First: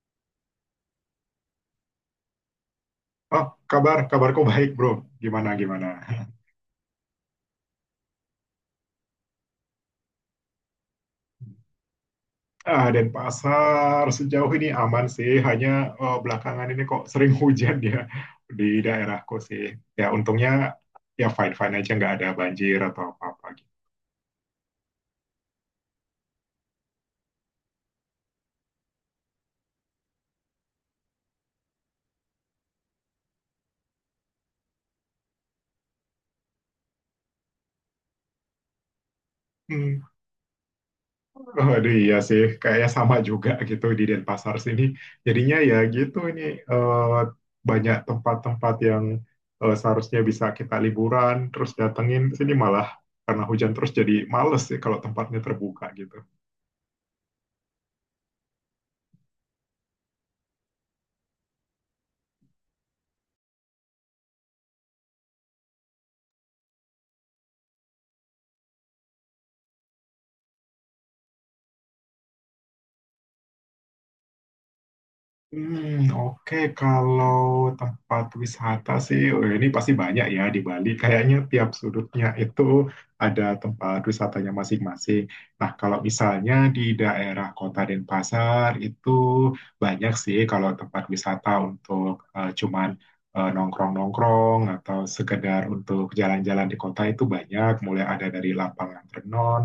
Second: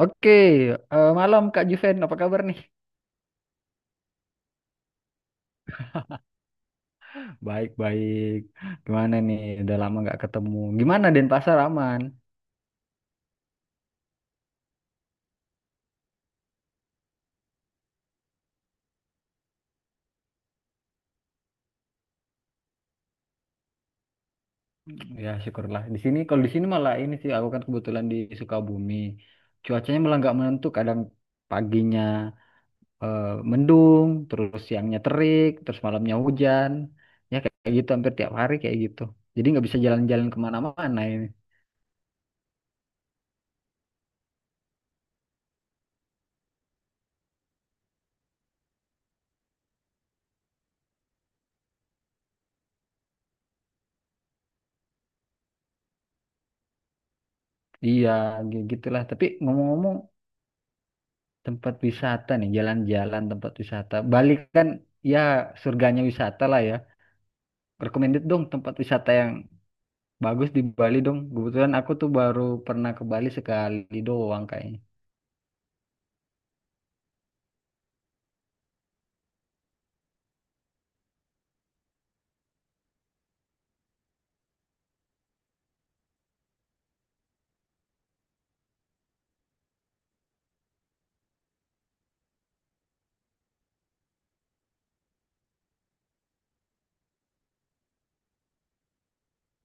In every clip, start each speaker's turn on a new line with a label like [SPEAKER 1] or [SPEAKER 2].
[SPEAKER 1] Oke, malam Kak Juven, apa kabar nih?
[SPEAKER 2] Oh, kabarku baik, bro. Gimana, gimana?
[SPEAKER 1] Baik-baik. Gimana nih? Udah lama nggak ketemu. Gimana Denpasar aman?
[SPEAKER 2] Ah, Denpasar sejauh ini aman sih, hanya belakangan ini kok sering hujan ya di daerahku sih. Ya, untungnya ya fine-fine aja, nggak ada banjir atau apa-apa gitu.
[SPEAKER 1] Ya syukurlah. Di sini kalau di sini malah ini sih aku kan kebetulan di Sukabumi. Cuacanya malah nggak menentu. Kadang paginya eh, mendung, terus siangnya terik, terus malamnya hujan. Ya kayak kayak gitu hampir tiap hari kayak gitu. Jadi nggak bisa
[SPEAKER 2] Hmm.
[SPEAKER 1] jalan-jalan kemana-mana ini.
[SPEAKER 2] Aduh, iya sih, kayaknya sama juga gitu di Denpasar sini. Jadinya ya gitu ini eh, banyak tempat-tempat yang seharusnya bisa kita liburan, terus datengin sini malah karena hujan terus jadi males sih kalau tempatnya terbuka gitu.
[SPEAKER 1] Iya, gitulah. Tapi ngomong-ngomong, tempat wisata nih, jalan-jalan tempat wisata. Bali kan ya surganya wisata lah ya. Recommended dong tempat wisata yang bagus di Bali dong. Kebetulan aku tuh baru pernah ke Bali sekali doang kayaknya.
[SPEAKER 2] Hmm, oke. Kalau tempat wisata sih, oh, ini pasti banyak ya di Bali. Kayaknya tiap sudutnya itu ada tempat wisatanya masing-masing. Nah, kalau misalnya di daerah Kota Denpasar itu banyak sih kalau tempat wisata untuk cuman nongkrong-nongkrong atau sekedar untuk jalan-jalan di kota itu banyak. Mulai ada dari lapangan renon,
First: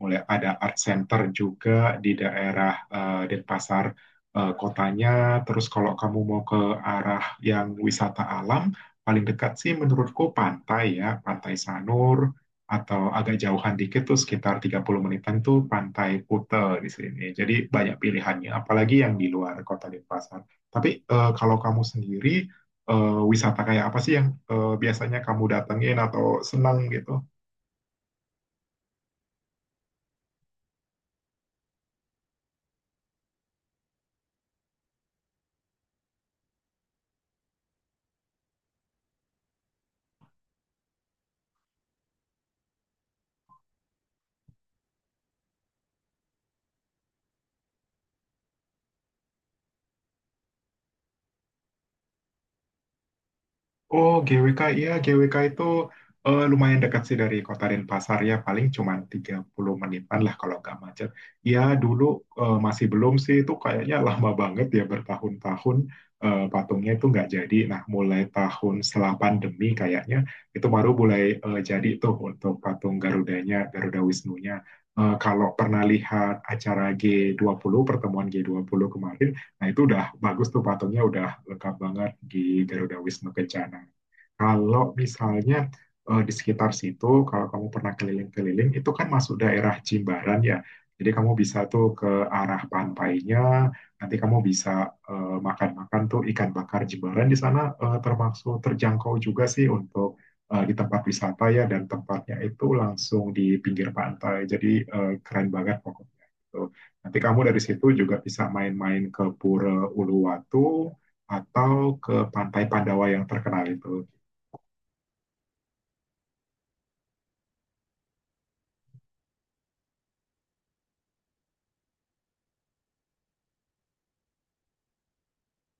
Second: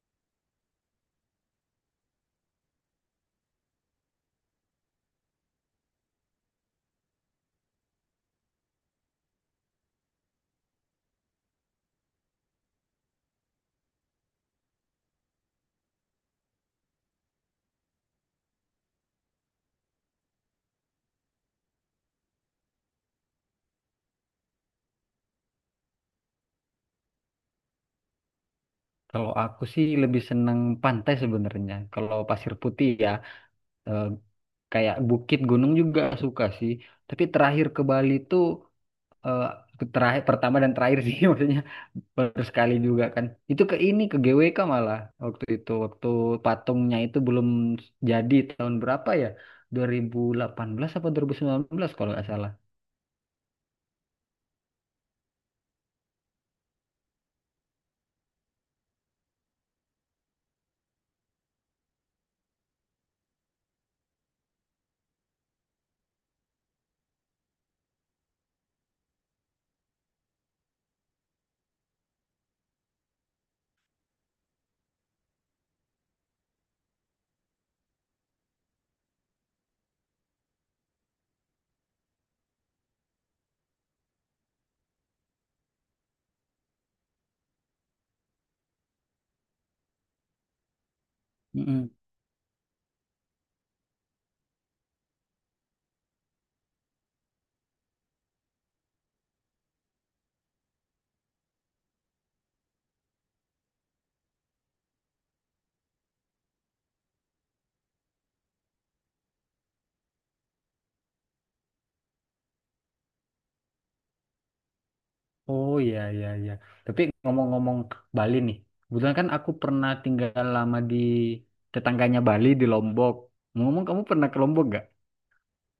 [SPEAKER 2] mulai ada art center juga di daerah Denpasar kotanya. Terus kalau kamu mau ke arah yang wisata alam, paling dekat sih menurutku pantai ya, Pantai Sanur atau agak jauhan dikit tuh sekitar 30 menitan tuh Pantai Kute di sini. Jadi banyak pilihannya, apalagi yang di luar kota Denpasar. Tapi kalau kamu sendiri wisata kayak apa sih yang biasanya kamu datengin atau senang gitu?
[SPEAKER 1] Kalau aku sih lebih seneng pantai sebenarnya. Kalau pasir putih ya, eh, kayak bukit gunung juga suka sih. Tapi terakhir ke Bali tuh eh, terakhir pertama dan terakhir sih maksudnya baru sekali juga kan, itu ke ini ke GWK malah. Waktu itu waktu patungnya itu belum jadi, tahun berapa ya, 2018 apa 2019 kalau nggak salah.
[SPEAKER 2] Oh, GWK, iya GWK itu lumayan dekat sih dari kota Denpasar ya, paling cuma 30 menitan lah kalau nggak macet. Ya dulu masih belum sih, itu kayaknya lama banget ya bertahun-tahun patungnya itu nggak jadi. Nah, mulai tahun setelah pandemi kayaknya itu baru mulai jadi tuh untuk patung Garudanya, Garuda Wisnunya. Kalau pernah lihat acara G20 pertemuan G20 kemarin, nah, itu udah bagus tuh patungnya udah lengkap banget di Garuda Wisnu Kencana. Kalau misalnya di sekitar situ, kalau kamu pernah keliling-keliling, itu kan masuk daerah Jimbaran ya. Jadi kamu bisa tuh
[SPEAKER 1] Mm-mm.
[SPEAKER 2] ke arah pantainya, nanti kamu bisa makan-makan tuh ikan bakar Jimbaran di sana termasuk terjangkau juga sih untuk di tempat wisata ya dan tempatnya itu langsung di pinggir pantai. Jadi keren banget pokoknya. Gitu. Nanti kamu dari situ juga bisa main-main ke Pura Uluwatu atau ke Pantai Pandawa yang terkenal itu.
[SPEAKER 1] Oh, iya, iya, iya, tapi ngomong-ngomong Bali nih, kebetulan kan aku pernah tinggal lama di tetangganya Bali, di Lombok. Ngomong, kamu pernah ke Lombok?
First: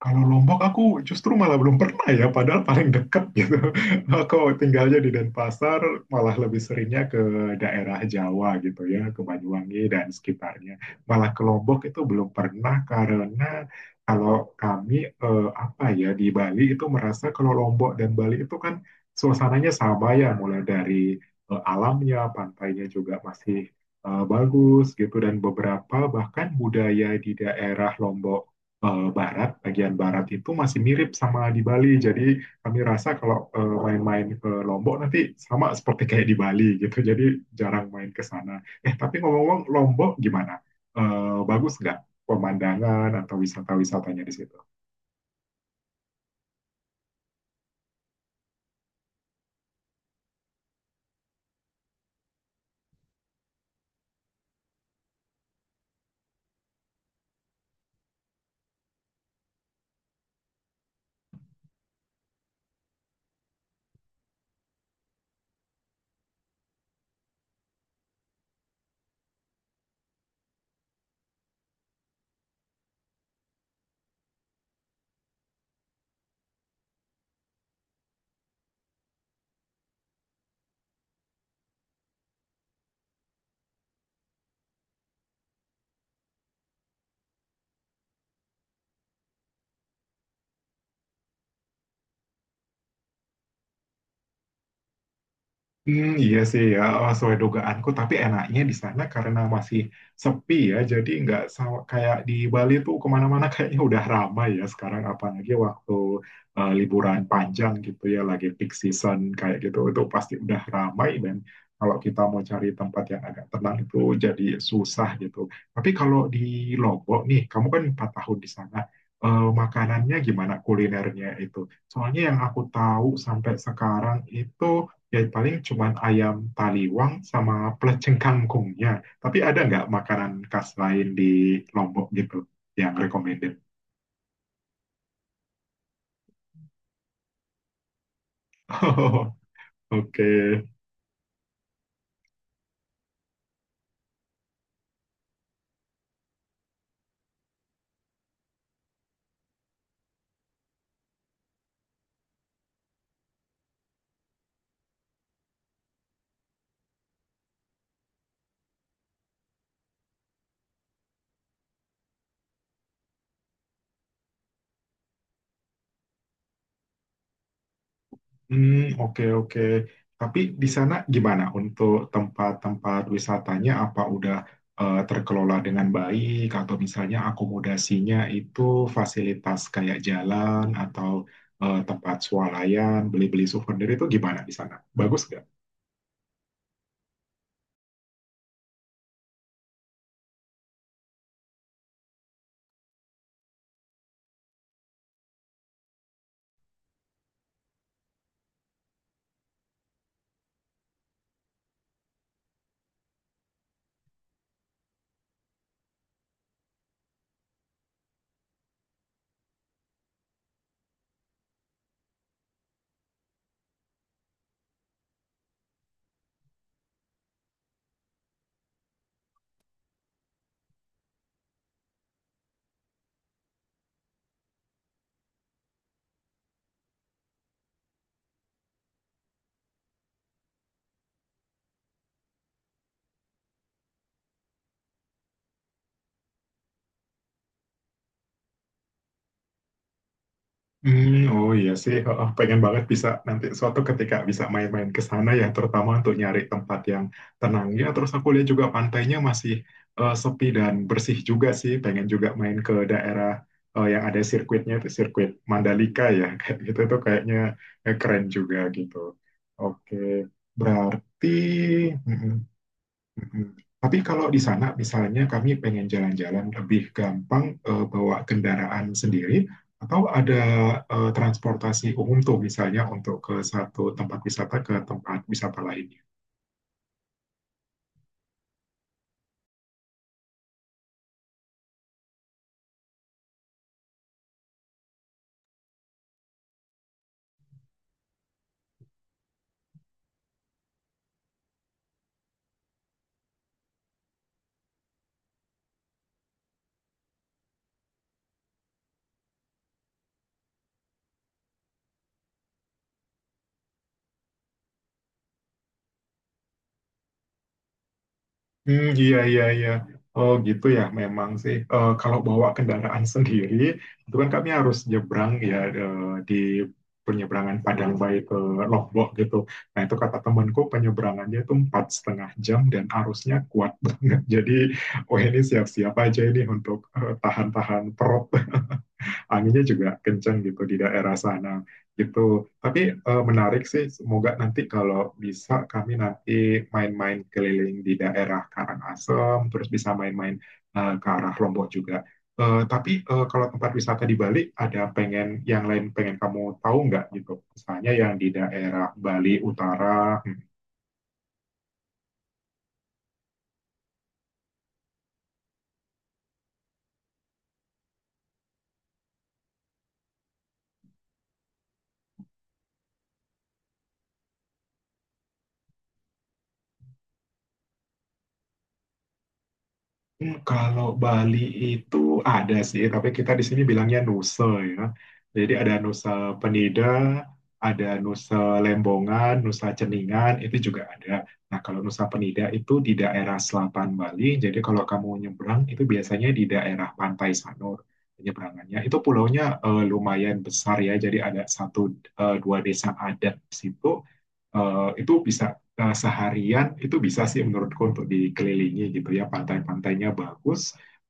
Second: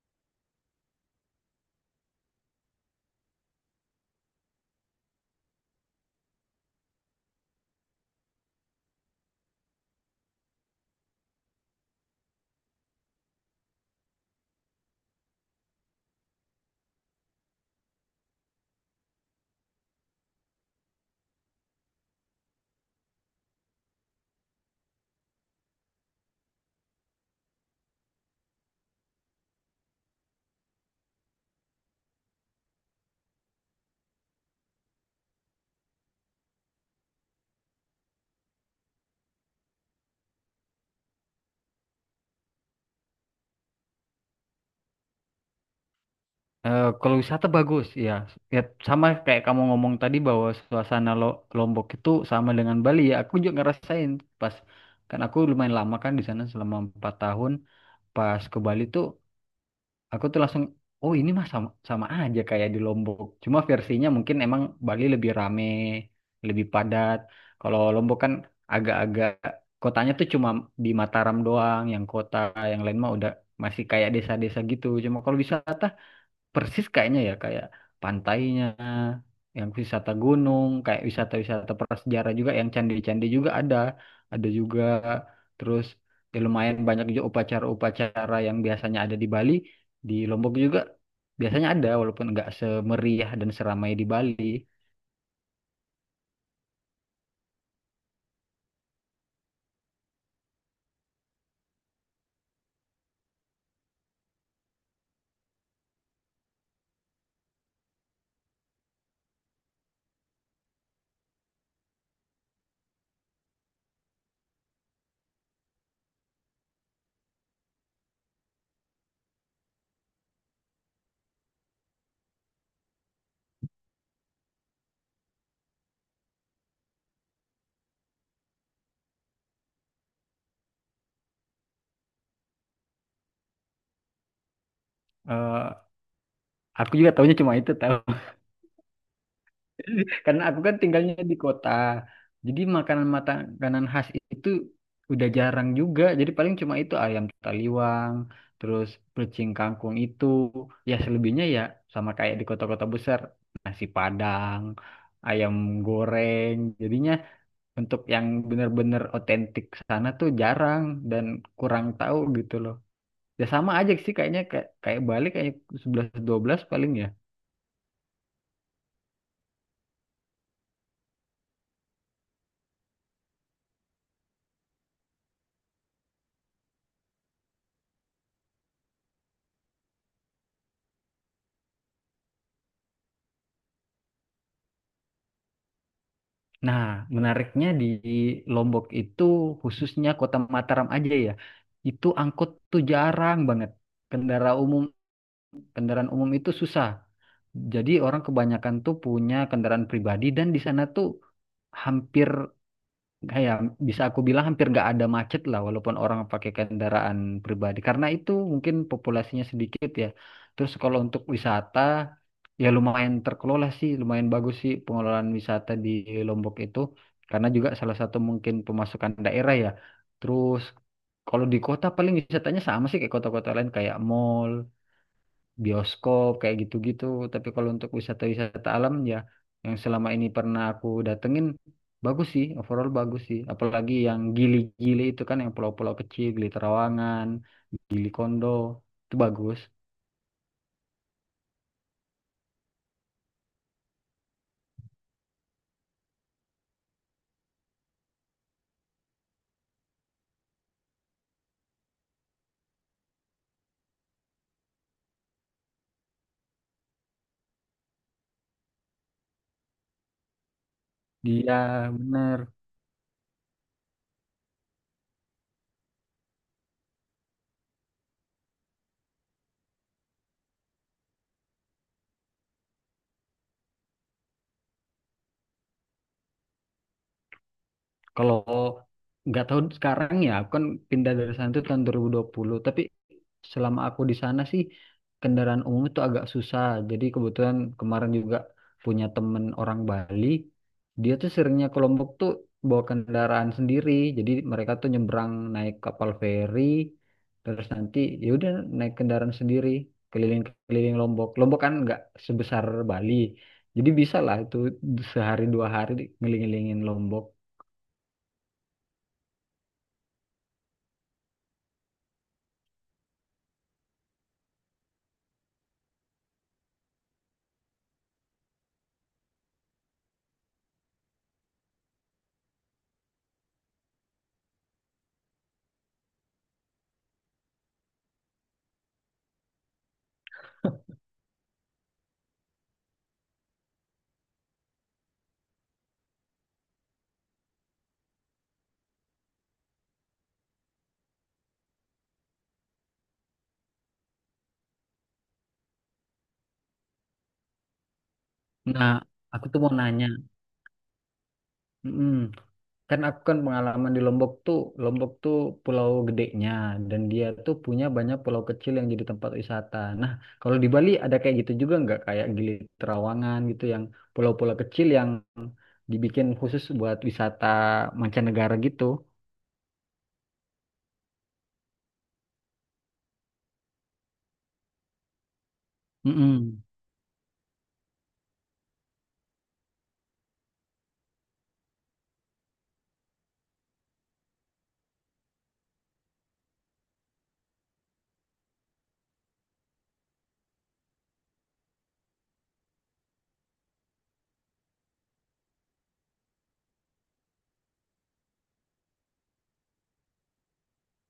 [SPEAKER 2] Kalau Lombok aku justru malah belum pernah ya, padahal paling dekat gitu. Aku tinggalnya di Denpasar, malah lebih seringnya ke daerah Jawa gitu ya, ke Banyuwangi dan sekitarnya. Malah ke Lombok itu belum pernah karena kalau kami apa ya di Bali itu merasa kalau Lombok dan Bali itu kan suasananya sama ya, mulai dari alamnya, pantainya juga masih bagus gitu dan beberapa bahkan budaya di daerah Lombok barat, bagian barat itu masih mirip sama di Bali. Jadi kami rasa kalau main-main ke Lombok nanti sama seperti kayak di Bali gitu. Jadi jarang main ke sana. Tapi ngomong-ngomong Lombok gimana? Bagus nggak pemandangan atau wisata-wisatanya di situ?
[SPEAKER 1] Kalau wisata bagus, ya. Ya sama kayak kamu ngomong tadi bahwa suasana Lombok itu sama dengan Bali ya. Aku juga ngerasain pas, kan aku lumayan lama kan di sana selama 4 tahun. Pas ke Bali tuh aku tuh langsung, oh ini mah sama sama aja kayak di Lombok. Cuma versinya mungkin emang Bali lebih rame, lebih padat. Kalau Lombok kan agak-agak, kotanya tuh cuma di Mataram doang, yang kota yang lain mah udah masih kayak desa-desa gitu. Cuma kalau wisata persis kayaknya ya, kayak pantainya, yang wisata gunung, kayak wisata-wisata prasejarah juga, yang candi-candi juga ada juga. Terus ya lumayan banyak juga upacara-upacara yang biasanya ada di Bali, di Lombok juga biasanya ada walaupun nggak semeriah dan seramai di Bali.
[SPEAKER 2] Hmm, iya sih ya, oh, sesuai dugaanku. Tapi enaknya di sana karena masih sepi ya, jadi nggak sama kayak di Bali tuh kemana-mana kayaknya udah ramai ya sekarang. Apalagi waktu liburan panjang gitu ya, lagi peak season kayak gitu, itu pasti udah ramai dan kalau kita mau cari tempat yang agak tenang itu jadi susah gitu. Tapi kalau di Lombok nih, kamu kan 4 tahun di sana. Makanannya gimana kulinernya itu? Soalnya yang aku tahu sampai sekarang itu ya paling cuman ayam taliwang sama pelecing kangkungnya. Tapi ada nggak makanan khas lain di Lombok gitu yang recommended?
[SPEAKER 1] Eh, aku juga tahunya cuma itu, tahu.
[SPEAKER 2] Oke.
[SPEAKER 1] Karena aku kan tinggalnya di kota. Jadi makanan makanan khas itu udah jarang juga. Jadi paling cuma itu ayam taliwang, terus pecing kangkung itu. Ya selebihnya ya sama kayak di kota-kota besar, nasi Padang, ayam goreng. Jadinya untuk yang bener-bener otentik sana tuh jarang dan kurang tahu gitu loh. Ya sama aja sih kayaknya, kayak kayak Bali, kayak 11 12 paling ya.
[SPEAKER 2] Hmm, oke, oke. Tapi di sana gimana untuk tempat-tempat wisatanya? Apa udah terkelola dengan baik atau misalnya akomodasinya itu fasilitas kayak jalan atau tempat swalayan, beli-beli souvenir itu gimana di sana? Bagus.
[SPEAKER 1] Nah, menariknya di Lombok itu, khususnya Kota Mataram aja ya. Itu angkot tuh jarang banget. Kendaraan umum, kendaraan umum itu susah. Jadi orang kebanyakan tuh punya kendaraan pribadi, dan di sana tuh hampir, kayak, bisa aku bilang hampir nggak ada macet lah walaupun orang pakai kendaraan pribadi, karena itu mungkin populasinya sedikit ya. Terus kalau untuk wisata ya lumayan terkelola sih, lumayan bagus sih pengelolaan wisata di Lombok itu, karena juga salah satu mungkin pemasukan daerah ya. Terus kalau di kota paling wisatanya sama sih kayak kota-kota lain, kayak mall, bioskop, kayak gitu-gitu. Tapi kalau untuk wisata-wisata alam ya, yang selama ini pernah aku datengin bagus sih, overall bagus sih. Apalagi yang Gili-Gili itu kan, yang pulau-pulau kecil, Gili Trawangan, Gili Kondo itu bagus.
[SPEAKER 2] Hmm, oh iya sih, oh, oh, pengen banget bisa nanti suatu ketika bisa main-main ke sana ya, terutama untuk nyari tempat yang tenang ya. Terus aku lihat juga pantainya masih sepi dan bersih juga sih. Pengen juga main ke daerah yang ada sirkuitnya itu sirkuit Mandalika ya, kayak gitu tuh kayaknya keren juga gitu. Oke, berarti.
[SPEAKER 1] Dia bener.
[SPEAKER 2] Mm-mm. Tapi kalau di sana, misalnya kami pengen jalan-jalan lebih gampang bawa kendaraan sendiri, atau ada transportasi umum tuh misalnya untuk ke satu tempat wisata ke tempat wisata lain.
[SPEAKER 1] Kalau nggak tahu sekarang ya, aku kan pindah dari sana itu tahun 2020. Tapi selama aku di sana sih kendaraan umum itu agak susah. Jadi kebetulan kemarin juga punya temen orang Bali, dia tuh seringnya ke Lombok tuh bawa kendaraan sendiri. Jadi mereka tuh nyebrang naik kapal feri, terus nanti ya udah naik kendaraan sendiri keliling-keliling Lombok. Lombok kan nggak sebesar Bali, jadi bisa lah itu sehari 2 hari ngelilingin Lombok.
[SPEAKER 2] Hmm, iya, iya, iya. Oh, gitu ya, memang sih. Kalau bawa kendaraan sendiri, itu kan kami harus nyebrang ya di penyeberangan Padang Bayi ke Lombok gitu. Nah, itu kata temanku penyeberangannya itu 4,5 jam dan arusnya kuat banget. Jadi, oh ini siap-siap aja ini untuk tahan-tahan perut anginnya juga kencang gitu di daerah sana gitu. Tapi menarik sih, semoga nanti kalau bisa kami nanti main-main keliling di daerah Karangasem, terus bisa main-main ke arah Lombok juga. Tapi kalau tempat wisata di Bali ada pengen yang lain pengen kamu tahu nggak gitu? Misalnya yang di daerah
[SPEAKER 1] Nah,
[SPEAKER 2] Bali
[SPEAKER 1] aku tuh mau nanya.
[SPEAKER 2] Utara.
[SPEAKER 1] Mm-mm. Kan aku kan pengalaman di Lombok tuh pulau gedenya, dan dia tuh punya banyak pulau kecil yang jadi tempat wisata. Nah, kalau di Bali ada kayak gitu juga nggak? Kayak Gili Trawangan gitu, yang pulau-pulau kecil yang dibikin khusus buat wisata mancanegara gitu.
[SPEAKER 2] Hmm, kalau Bali itu ada sih, tapi kita di sini bilangnya Nusa ya. Jadi ada Nusa
[SPEAKER 1] Mm-mm.
[SPEAKER 2] Penida, ada Nusa Lembongan, Nusa Ceningan, itu juga ada. Nah, kalau Nusa Penida itu di daerah selatan Bali, jadi kalau kamu nyebrang itu biasanya di daerah Pantai Sanur penyeberangannya. Itu pulaunya lumayan besar ya, jadi ada satu dua desa adat di situ itu bisa seharian itu bisa sih menurutku untuk dikelilingi gitu ya pantai-pantainya bagus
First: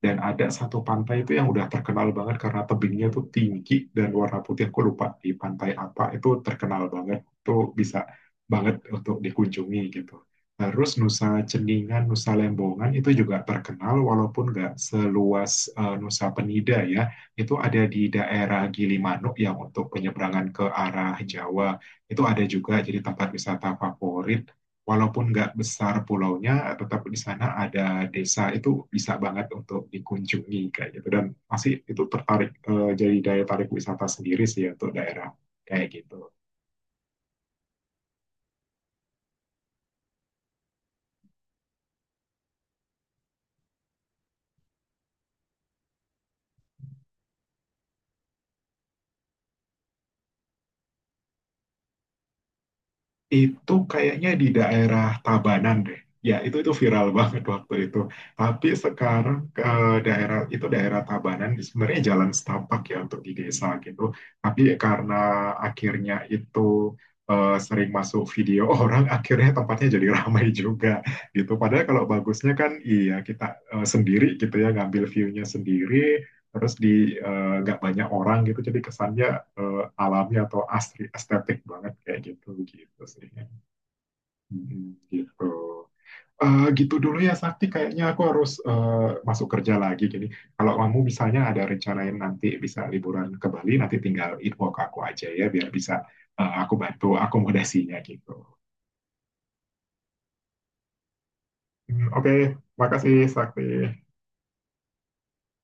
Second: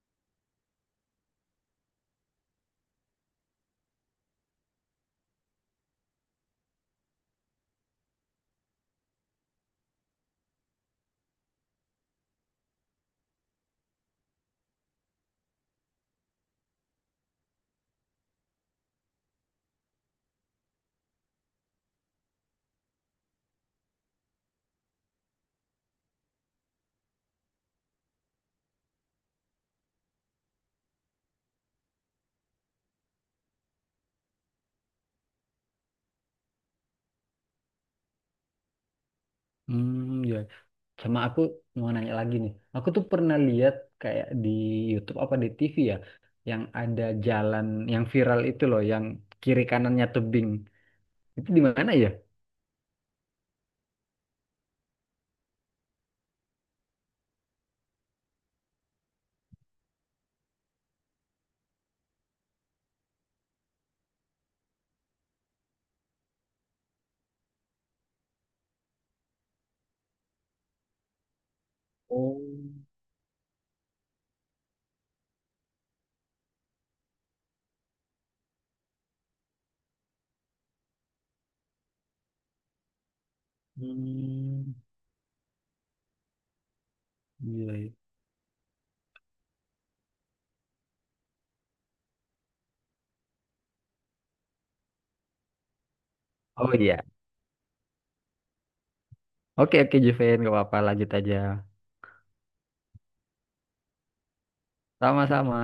[SPEAKER 2] dan ada satu pantai itu yang udah terkenal banget karena tebingnya tuh tinggi dan warna putih aku lupa di pantai apa itu terkenal banget itu bisa banget untuk dikunjungi gitu. Terus Nusa Ceningan Nusa Lembongan itu juga terkenal walaupun nggak seluas Nusa Penida ya itu ada di daerah Gilimanuk yang untuk penyeberangan ke arah Jawa itu ada juga jadi tempat wisata favorit. Walaupun nggak besar pulaunya, tetap di sana ada desa itu bisa banget untuk dikunjungi kayak gitu. Dan masih itu tertarik jadi daya tarik wisata sendiri sih ya untuk daerah kayak gitu.
[SPEAKER 1] Hmm, ya. Sama aku mau nanya lagi nih. Aku tuh pernah lihat kayak di YouTube apa di TV ya, yang ada jalan yang viral itu loh, yang kiri kanannya tebing. Itu di mana ya?
[SPEAKER 2] Itu kayaknya di daerah Tabanan deh. Ya, itu viral banget waktu itu. Tapi sekarang ke daerah itu daerah Tabanan sebenarnya jalan setapak ya untuk di desa gitu. Tapi karena akhirnya itu sering masuk video orang, akhirnya tempatnya jadi ramai juga gitu. Padahal kalau
[SPEAKER 1] Oh,
[SPEAKER 2] bagusnya kan iya kita sendiri gitu ya ngambil view-nya sendiri, terus di nggak banyak orang gitu. Jadi kesannya alami atau asri estetik banget kayak gitu gitu sih.
[SPEAKER 1] hmm,
[SPEAKER 2] Mhm, gitu. Gitu dulu ya Sakti
[SPEAKER 1] iya. Iya.
[SPEAKER 2] kayaknya aku harus masuk kerja lagi jadi kalau kamu misalnya ada rencanain nanti bisa liburan ke Bali nanti tinggal info ke aku aja ya biar bisa
[SPEAKER 1] Oh
[SPEAKER 2] aku
[SPEAKER 1] iya.
[SPEAKER 2] bantu akomodasinya gitu.
[SPEAKER 1] Oke, oke Juven, gak apa-apa, lanjut aja.
[SPEAKER 2] Hmm, oke, makasih Sakti.
[SPEAKER 1] Sama-sama.